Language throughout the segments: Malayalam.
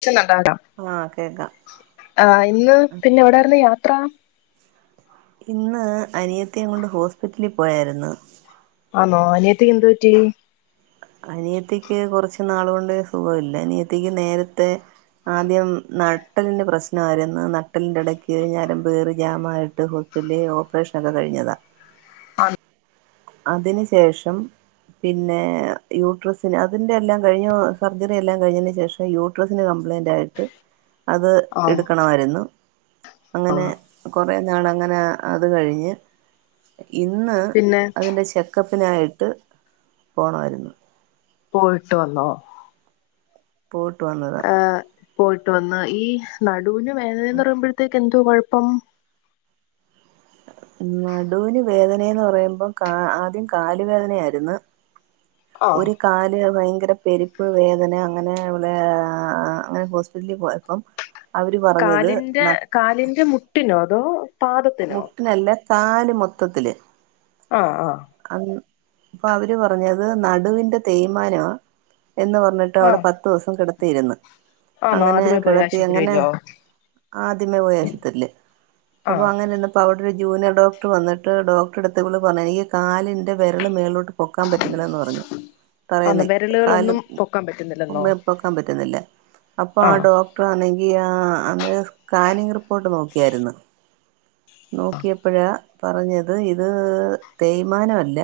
[unintelligible] ആഹ് കേക്കാം ഇന്ന് പിന്നെ എവിടെ ആയിരുന്നു യാത്ര ഇന്ന് അനിയത്തിയെയും കൊണ്ട് ഹോസ്പിറ്റലില് പോയായിരുന്നു ആന്നോ അനിയത്തിക്ക് എന്ത് പറ്റി അനിയത്തിക്ക് കുറച്ച് നാള് കൊണ്ട് സുഖഇല്ല അനിയത്തിക്ക് നേരത്തെ ആദ്യം നട്ടലിന്റെ പ്രശ്നമായിരുന്നു നട്ടലിന്റെ ഇടയ്ക്ക് ഞരമ്പ് കേറി ജാമായിട്ട് പില്ലേ ഓപ്പറേഷനൊക്കെ കഴിഞ്ഞതാ ആ അതിനു ശേഷം പിന്നെ യൂട്രസിന് അതിന്റെ എല്ലാം കഴിഞ്ഞു സർജറി എല്ലാം കഴിഞ്ഞന് ശേഷം യൂട്രസിന് കംപ്ലയിന്റ് ആയിട്ട് അതു ആഹ് എടുക്കാണായിരുന്നു അങ്ങനെ ആഹ് കുറ കുറേ നാളങ്ങനെ അത് കഴിഞ്ഞ് ഇന്ന് പിന്നെ അതിന്റെ ചെക്കപ്പ് പ്പിനായിട്ട് പോണമായിരുന്നു പോയിട്ട് വന്നോ പോയിട്ട് വന്നതാ ഏഹ് പോയിട്ട് വന്ന് ഈ നടുവിന് വേദനന്ന് പറയുമ്പോഴത്തേക്ക് എന്തോ കൊഴപ്പം നടുവിന് വേദനയന്ന് പറയുമ്പം ആദ്യം കാലുവേദനയായിരുന്നു ആഹ് ഒരു കാല് ഭയങ്ക ഭയങ്കര പെരുപ്പ് വേദന അങ്ങനെ അങ്ങനെ ഹോസ്പിറ്റലിൽ പോയപ്പം അവർ പറഞ്ഞത് കാലിന്റെ ന കാലിന്റെ മുട്ടിനോ അതോ പാദത്തിനോ മുട്ടിനല്ല കാല് മൊത്തത്തില് ആആ അപ്പൊ അവര് പറഞ്ഞത് നടുവിന്റെ തേയ്മാന എന്ന് പറഞ്ഞിട്ട് അവിടെ ആഹ് പത്തു ദിവസം കിട തീരുന്ന് ആന്നോ അങ്ങനെ ആദ്യമേ പോയി കിടത്തി അങ്ങനെ ആശുപത്രിയിലോ ആദ്യമേ പോയ ആശുത്രില് അപ്പോൾ ആഹ് അങ്ങനെ വന്നപ്പോ അവിടെ ഒരു ജൂനിയർ ഡോക്ടർ വന്നട്ട് ഡോക്ടറെടുത്ത് വിള് പറഞ്ഞു കാലിന്റെ വിരല് മേലോട്ട് പൊക്കാൻ പറ്റുന്നിഇല്ലന്ന് പറഞ്ഞു ആന്നോ തറന്നെ കാല് വിരലുകളൊന്നും പൊക്കാൻ പറ്റുന്നില്ലെന്നോ ഉമ്മപ്പൊക്കാൻ പറ്റുന്നില്ല അപ്പൊ ആ ആഹ് ഡോക്ടർാണെങ്കി ആ അന്ന് സ്കാനിങ് റിപ്പോർട്ട് നോക്കിയായിരുന്നു നോക്കിയപ്പോഴാ പറഞ്ഞത് ഇത് തേയ് മാനമല്ല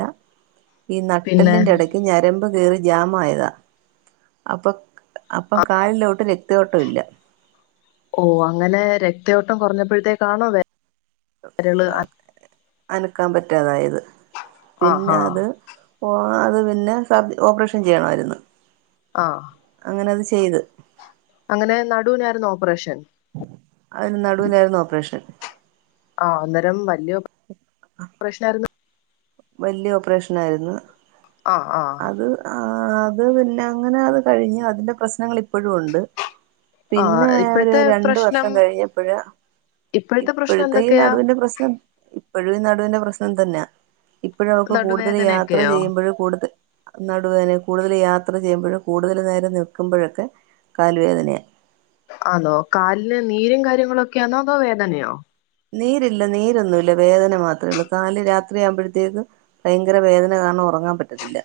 ഈ പിന്നെ നട്ടല്ലിന്റെ ഇടയ്ക്ക് ഞരമ്പ് കയറി ജാമായതാ അപ്പൊ അപ്പം കാലിലോട്ട് രക്തയോട്ടം ഇല്ല ഓ അങ്ങനെ രക്തയോട്ടം കുറഞ്ഞപ്പഴത്തേകാണോ വേ അനക്കാൻ പറ്റാതായത് പിന്നെ ആഹാ അത് ഓ അത് പിന്നെ സബ് ഓപ്പറേഷൻ ചെയ്യണമായിരുന്നു ആഹ് അങ്ങനെ അത് ചെയ്ത് അങ്ങനെ നടുവിനായിരന്നൊ ഓപ്പറേഷൻ അതിന് നടുവിനായിരുന്നു ഓപ്പറേഷൻ ആ അന്നേരം വല്യ ഓപ് റ ഷനായിരുന്നു വല്യയ ഓപ്പറേഷന ആയിരുന്നു ആ ആ ആ അത് പിന്നെ അങ്ങനെ അത് കഴിഞ്ഞ് അതിന്റെ പ്രശ്നങ്ങൾ ഇപ്പോഴും ഉണ്ട് ആ പിന്നെ ഒരു ഇപ്പോഴത്തെ രണ്ട് പ്രശ്നം വർഷം കഴിഞ്ഞപ്പഴ പ്രശ്നം ഇപ്പോഴത്തെ ഈ എന്തൊക്കെയാ നടുവിന്റെ പ്രശ്നം ഇപ്പോഴും ഈ നടുവിന്റെ പ്രശ്നം തന്നെയ ഇപ്പോഴ അവക്ക് കൂടുതൽ യാത്ര നടുവേദനയൊക്കെയോ ചെയ്യുമ്പോഴും കൂടുതൽ നടുവേദന കൂടുതൽ യാത്ര ചെയ്യുമ്പോഴും കൂടുതൽ നേരം നിൽക്കുമ്പോഴൊക്കെ കാൽ വേദനയ ആണോ കാലിന് നീരും കാര്യങ്ങളൊക്കെയാണോ അതോ വേദനയോ നീരില്ല നീരൊന്നുമല്ല വേദന മാത്രമേ ഉള്ളൂ കാല് രാത്രിയാവുമ്പോഴത്തേക്ക് ഭയങ്കര വേദന കാണ ഉറങ്ങാൻ പറ്റത്തില്ല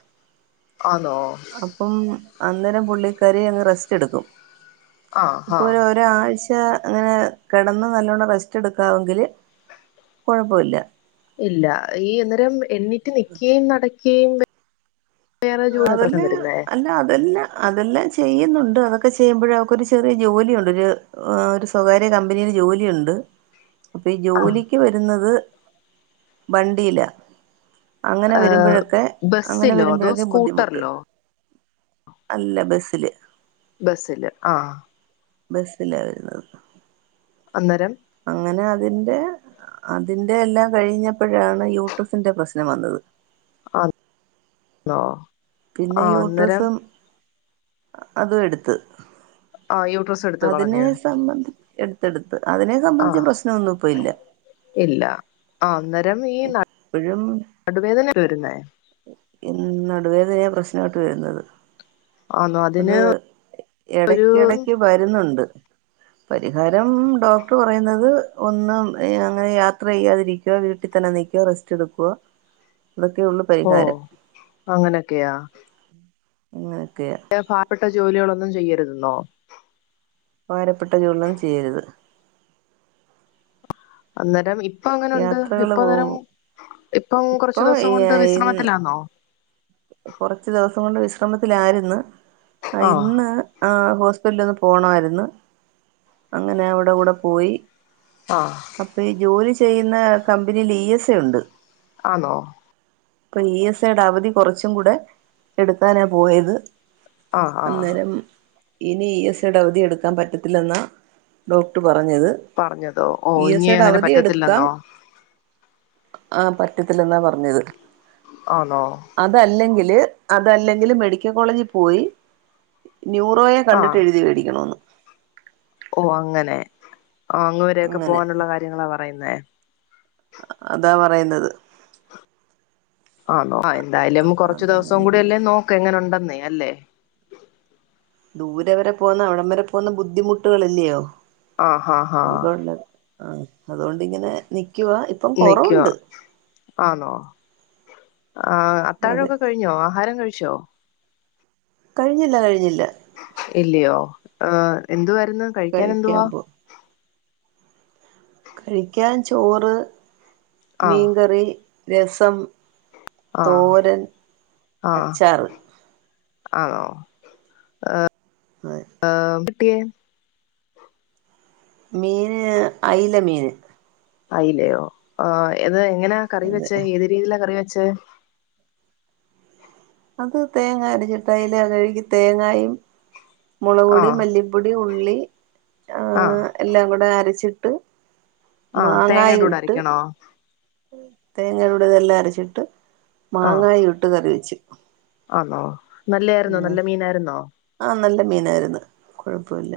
ആന്നോ അപ്പം അന്നേരം പുള്ളിക്കാരി അങ്ങ് റെസ്റ്റ് എടുക്കും ആ ഇപ്പോ ആ ഒരാരാഴ്ച അങ്ങനെ കിടന്ന് നല്ലവോണം റെസ്റ്റ് എടുത്ത് ങ്കില് കുഴപ്പമില്ല ഇല്ല ഈ അന്നേരം എണീറ്റ് നിക്കുകയും നടക്കുകയും വേറെ ജോലി അതെല്ല പ്രശ്നം വരുന്നേ അല്ല അതല്ല അതെല്ലാം ചെയ്യുന്നുണ്ട് അതൊക്കെ ചെയ്യുമ്പോഴ അവക്കൊ ഒരു ചെറിയ ജോലിയുണ്ട് ഒരു സ്വകാര്യ കമ്പനിൽ ജോലി ലിയുണ്ട് അപ്പൊ ഈ ആ ജോലിക്ക് വരുന്നത് വണ്ടിയിലാ അങ്ങനെ വരുമ്പോഴൊക്കെ അങ്ങനെ വരുമ്പോഴൊക്കെ ബുദ്ധിമുട്ട് ക്റല്ലോ അല്ല ബസില് ബസ്സില് ആഹ ബസ്സിലാ വരുന്നത് അന്നേരം അങ്ങനെ അതിന്റെ അതിന്റെ എല്ലാം കഴിഞ്ഞപ്പോഴാണ് യൂട്രസിന്റെ പ്രശ്നം വന്നത് ആന്നോ പിന്നെ ആ അന്നേരം യൂട്രസും അതും എടുത്ത് ആ യൂട്രസ് എടുത്ത് അതിനെ കളഞ്ഞ് സംബന്ധി എടുത്തെടുത്ത് അതിനെ ആ സംബന്ധിച്ച് പ്രശ്നൊന്നും ഇപ്പ ഇല്ല ഇല്ല ആ അന്നേരം ഈ ഇപ്പോഴും നടുവേദന വരുന്നേ നടുവേദനയ പ്രശ്നോട്ട് വരുന്നത് ആന്നോ അതിന് അത് ഇടക്കിടക്ക് വരുന്നുണ്ട് പരിഹാരം ഡോക്ടർ പറയുന്നത് ഒന്നും അങ്ങനെ യാത്ര ചെയ്യാതിരിക്കുവ വീട്ടിൽ ത്തന്നെ നിക്കുവാ റെസറ്റെഎടുക്കുവാ ഇതൊക്കെ ഉള്ളു ഓ പരിഹാരം അങ്ങനൊക്കെയാ [unintelligible] പാവപ്പെട്ട ജോലികളൊന്നും ചെയ്യരുതെന്നോ ഭാരപ്പെട്ട ജോലികളന്നുചെയ്യരുത് അന്നേരം ഇ ഇപ്പൊ അങ്ങനുണ്ട് ഇപ്പൊ പോകും നേരം ഇപ്പം കൊറച്ചു ഇപ്പൊ ദിവസം കൊണ്ട് ഇന്ന് വിശ്രമത്തിലാന്നോ കുറച്ച് ദിവസം കൊണ്ട് വിശ്രമത്തിലായിരുന്നു ആഹ് ഇന്ന് ആ ഹോസ്പിറ്റലിൽ നിന്ന് പോകണമായിരുന്നു അങ്ങനെ അവിടെ കൂടെ പോയി ആഹ് അപ്പൊ ഈ ജോലി ചെയ്യുന്ന കമ്പനിൽ ഇ എസ് ഉണ്ട് ആണോ ഇപ്പൊ ഇ എസ് ഐയുടെ അവധി കുറച്ചും കൂടെ എടുക്കാനാ പോയത് ആഹ് ആഹ് അന്നേരം ഇനി ഇ എസ് ഐ യുടെ അവധി എടുക്കാൻ പറ്റത്തില്ലെന്ന ഡോക്ടർ പറഞ്ഞത് പറഞ്ഞതോ ഓ ഇ എസ് ഇനി ഐയുടെ അങ്ങനെ അവധി എടുക്കാം പറ്റത്തില്ലെന്നോ ആഹ പറ്റത്തില്ല എന്നാ പറഞ്ഞത് ആണോ അതല്ലെങ്കില് അതല്ലെങ്കില് മെഡിക്ക കോളേജിൽ പോയി ന്യൂറോയെ ആഹ് കണ്ടിട്ടേഴ്തി വേടിക്കണോന്ന് ഓ അങ്ങനെ അങ്ങ് വരെ ഒക്കെ അങ്ങനെ പോവാന്ള്ള കാര്യങ്ങളാ പറയ്ന്നേ അതാ പറയുന്നത് ആണോ എന്തായാലും കൊറച്ച് ദിവസം അതാണ് കൂടില്ലേ നോക്ക് എങ്ങനുണ്ടേ [unintelligible] അല്ലേ ദൂരെ വരെ പോവുന്നേ അവിടം വരെ പോവുന്നേ ബുദ്ധിമുട്ടുകള്ല്ല്യോ ആ ഹാ ഹാ ആ അതോണ്ടിങ്ങനെ നിക്കുവാ ഇപ്പം നിക്കുവാ കൊറവുണ്ട് ആന്നോ ആ അതെ അത്താഴോക്കെ കഴിഞ്ഞോ ആഹാരം കഴിച്ചോ കഴിഞ്ഞില്ല കഴിഞ്ഞില്ല ഇല്ല്യോ ഏ എന്ത്‌ വാര്ന്നു കഴിക്കൻ കഴിക്കാൻ എന്തുവാ പോ കഴിക്കാൻ ചോറ് ആഹ് മീൻകറി രസം ആഹ് തോരൻ ആഹ് അച്ചാറ് ആണോ അതെ ഏ [unintelligible] മീന് അയില മീന് അയിലയോ ആ ഇത് എങ്ങനാ കറി അതെ വെച്ച ഏത് രീതിലാ കറി വെ ച്ചേ അത് തേങ്ങ അരച്ചിട്ട് അയ്‌ല കഴ്കി തേങ്ങായും മുളക്പൊടി ആഹ് മല്ലിപ്പൊടി ഉള്ളി ഏ ആഹ് എല്ലാം കൂടെ അരച്ച് ആ തേങ്ങേടൂടെ അരക്കണോ തേങ്ങേടെടൂടെ ഇതെല്ലാം അരച്ചിട്ട് ആഹ് മാങ്ങായു ഇട്ട് കറിവെച്ച് നല്ലായ്ര്ന്നോ നല്ല മീനായിരുന്നോ ആ നല്ല മീനായിര്ന്ന് കൊഴപ്പ ഇല്ല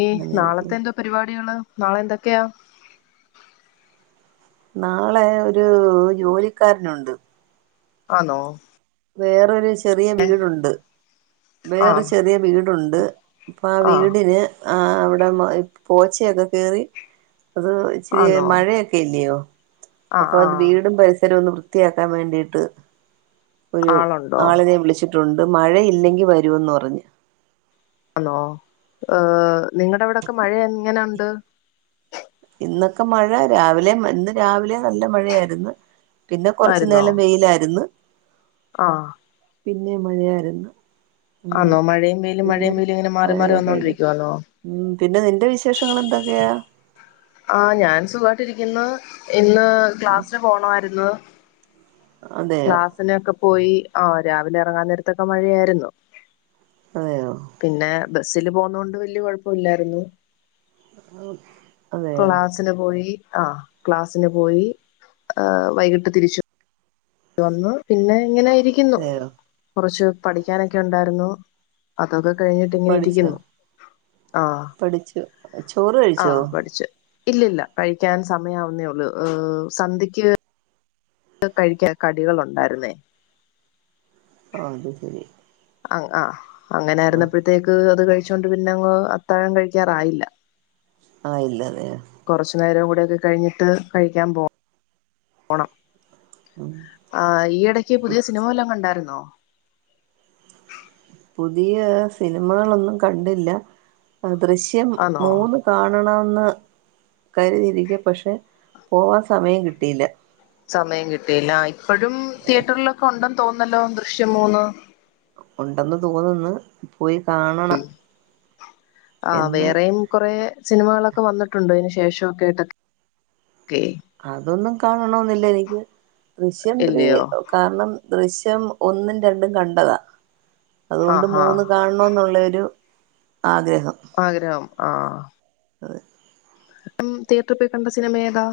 ഈ നാളത്തെ എന്തോ പരിപാട്യാള് നാളെ എന്തൊക്കെയാ നാളെ ഒരു ജോലിക്കാരന്ണ്ട് ആന്നോ വേറൊര് ചെറിയ വീടുണ്ട് വേറൊര് ആഹ് ചെറിയ വീടുണ്ട് അപ്പൊ ആ ആഹ് വീടിന് ആ അവിടെ മ പോച്ചയൊക്കെ കേറി അത് ഇച്ചിരി ആന്നോ മഴയൊക്കെല്ല്യോ ആഹ് അപ്പൊത് ആഹ് വീടും പരിസരവൊന്ന് വൃ ത്തിയാക്കാൻ വേണ്ടീട്ട് ഒരു ആളുണ്ടോ ആളിനെ വിളിച്ച് ട്ടുണ്ട് മഴയില്ലെങ്കി വരൂന്ന് പറഞ്ഞ് ആന്നോ ഏ നിങ്ങടെവിടെക്കെ മഴ എങ്ങനെണ്ട് ഇന്നൊക്കെ മഴ രാവിലെ മ ഇന്ന് രാവിലെ നല്ല മഴയായിര്ന്ന് പിന്നെ കൊറച്ച്നേലം വെയിലായിര്ന്ന് ആ പിന്നെ മഴയായിര്ന്ന് ആന്നോ മഴയും വെയിലും മഴയും വെയിലുങ്ങനെ മാറി മാറി മഴയ പെയ്ത് വന്നോണ്ടിരിക്കുവാന്നോ ഉം പിന്നെ നിന്റെ വിശേഷങ്ങൾ എന്തൊക്കെയാ ആ ഞാൻ സുഖായിട്ടിരിക്കുന്ന് ഇന്ന് ക്ലാസ്സില് പോണായിരുന്നു അതെയോ ക്ലാസിനൊക്കെ പോയി ആ രാവിലെ ഇറങ്ങാൻ നേരത്തൊക്കെ മഴയായിരുന്നു അതെയോ പിന്നെ ബസില് പോന്നോണ്ട് വല്യ കൊഴപ്പല്ലായിരുന്നു അതെയോ ക്ലാസിന് പോയി ആ ക്ലാസിന് പോയി വൈകിട്ട് തിരിച്ചു വന്നു പിന്നെ ഇങ്ങനെയിരിക്കുന്നു അതെയോ കുറച്ച് പഠിക്കാനൊക്കെ ഉണ്ടായിര്ന്നു അതൊക്കെ കഴിഞ്ഞിട്ട് ഇങ്ങനെ പഠിച്ചോ ഇരിക്കുന്നു ആ പഠിച്ചു ചോറ് കഴിച്ചോ ഇല്ലല്ലാ കഴിക്കാൻ സമയവുന്നേള്ളു സന്ധ്യക്ക് അത് കഴിക്കാൻ കടികളുണ്ടായിര്ന്നേ ആ അത് ശരി അ ആ് ആ അങ്ങനൊയിരുന്നപ്പോഴത്തേക്ക് അത് കഴ കച്ചൊണ്ട് പിന്നെ അങ്ങ് അത്താഴം കഴിക്കാറായില്ല ആഹ ഇല്ലതെയ അടെക്കെ കഴിഞ്ഞിട്ട് കഴിക്കാൻ പോ പോണം ആ് ഈ ഇടയ്ക്ക് പുതിയ സിനിമെല്ലാം കണ്ടായിരുന്നോ ആ പുതിയ സിനിമകളൊന്നും കണ്ടില്ല ദൃശ്യം ആന്നോ മൂന്ന് കാണണം കരുതിരിക്ക പക്ഷെ പോവാൻ സമയം കിട്ടിയില്ല സമയം കിട്ടിയില്ല ഇപ്പോഴും തിയേറ്ററിലൊക്കെ ഉണ്ടെന്ന് തോന്നല്ലോ ദൃശ്യം മൂന്ന് ഉണ്ടെന്ന് തോന്നന്ന് ആ എന്ന് വേറെയും കൊറെ സിനിമകളൊക്കെ വന്നിട്ടുണ്ട്ോ അതിനന് ശേഷമൊ കേെ കേട്ടൊക്കെ അതൊന്നും കാണണെന്നില്ല എനിക്ക് ദൃശ്യംത്രീ ഇല്ലയോ കാരണം ദൃശ്യ ം ഒന്നും രണ്ടും കണ്ടതാ അതുകൊണ്ട് ആഹ് ആഹ് മൂന്ന് കാണണ എന്നുള്ളരു ആഗ്രഹ ആഗ്രഹം ആഹ അ അം തിയറ്റർ പോയി കണ്ട സിനിമ ഏതാ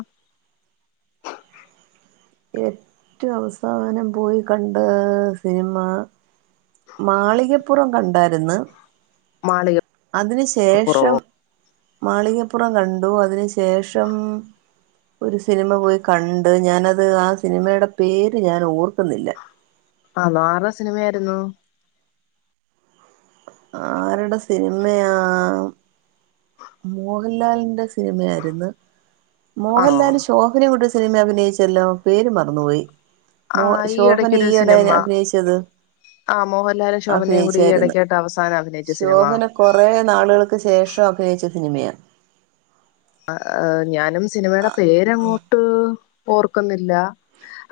ഏറ്റവും അവസാനം പോയി കണ്ട് സിനിമ മാളികപ്പുറം കണ്ടായിരുന്നു മാള അതിനു ശേഷം മാളികപ്പുറം കണ്ടു അതിനു ശ ശേഷം ഒര് സിനിമ പോയി കണ്ട് ഞാനത് ആ സിനിമയുടെ പേര് ഞാൻ ഓർക്കുന്നില്ല ആഹ് ആറെ സിനിമയായിരുന്നു ആരുടെ സിനിമയാ മോഹൻലാലിന്റെ സിനി സിനിമയായിരുന്നു ആണോ മോഹൻലാൽ ശോഭന കൂടെ സിനിമ അഭിനയിച്ചെല്ലോ പേര് മറന്നുപോയി മോ ആഹ് ഈ ശോഭന ഇടയ്ക്കൊരു ഈയിടെ സിനിമ അഭിനയിച്ചത് ആ മോഹൻലാലും ശോഭനയും കൂടിഈ അഭിനയിച്ചായിരുന്നു ഇടക്കിട്ട് അവസാ ശോഭന കുറെേ നാളുകള്ക്ക് ശേഷം അഭിനയിച്ച സിനിമയാണ് ആ അ ഞാനും സിനിമേടെ പേര്ങ്ങോട്ട് ഓർക്കുന്നില്ല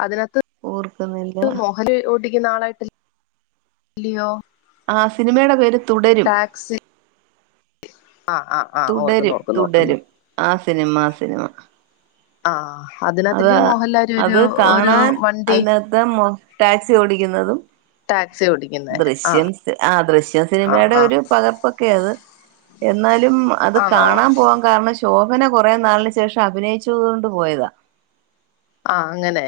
അതിന ഓർക്കുന്നില്ല നാളായിട്ട് ല്ലിയോ ആ സിനിമയുടെ പേര് തുടരും ടാക്സി ആ ആ ആ ഓർക്കുന്നു തുടരും ഓർക്കുന്നു ഓർക്കുന്നു തുടരും ആ സിനിമ ആ സിനിമ ആഹ് അതിനകത്തി അതാ അത് മോഹൻലാലൊരു ഒരു കാണാൻ വണ്ടി അതിനകത്ത് മൊ ടാക്സി ഓടിക്കുന്നതും ടാക്സി ഓടിക്കുന്നേ ആ ദൃശ്യം ആ ദൃശ്യം ആ സിനിമയുടെ ആ ഒരു പകർപ്പൊക്കെ അത് എന്നാലും അത് ആണോ കാണാൻ പോവാൻ കാരണം ശോഭന കൊറേ നാളിന് ശേഷം അഭിനയിച്ചത് കൊണ്ട് പോയതാ ആഹ് അങ്ങനെ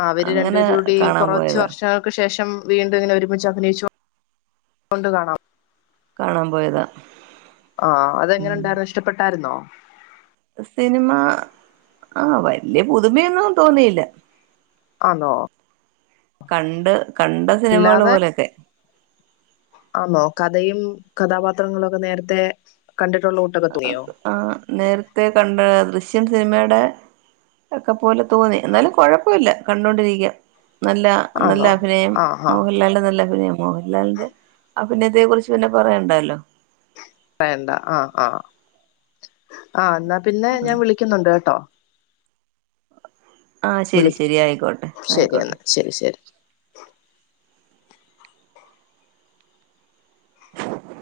ആ അവര് അങ്ങനെ രണ്ടുപേരൂടി കാണാൻ കുറച്ച് പോയതാ വർഷങ്ങൾക്ക് ശേഷം വീണ്ടും ഇങ്ങനെ ഒരുമിച്ച് അഭിനയിച്ചു കൊണ്ട് കാണാം കാണാൻ പോയതാ ആഹ് ഉം അതെങ്ങനെണ്ടായിന്നു ഇഷ്ടപ്പെട്ടായിരുന്നോ സിനിമ ആ വലിയ പുതുമയൊന്നും തോന്നിയില്ല ആണോ കണ്ട് കണ്ട അല്ലാതെ സിനിമകള് പോലൊക്കെ ആന്നോ കഥയും കഥാപാത്രങ്ങളൊക്കെ നേരത്തെ കണ്ടിട്ടുള്ള കൂട്ടൊക്കെ തോന്നിയോ ആ നേരത്തെ കണ്ട ദൃശ്യൻ സിനിമേ ടെ ഒക്കെ പോലെ തോന്നി എന്നാലും കുഴപ്പമില്ല കണ്ടോണ്ടിരിക്കാം നല്ല നല്ല ആന്നോ അഭിനയം ആഹ് ഹാ മോഹൻലാലിന്റെ നല്ല അഭിനയം മോഹൻലാലിന്റെ അഭി നയത്തെ കുറിച്ച് പിന്നെ പറയണ്ടല്ലോ വേണ്ട ആ ആഹ് ആഹ് എന്നാ പിന്നെ ഞാൻ വിളിക്കുന്നുണ്ട് കേട്ടോ ആഹ് ശരി ശരി ആയിക്കോട്ടെ വിളിക്ക് ശരിയെന്ന ആയിക്കോട്ടെ ശരി ശരി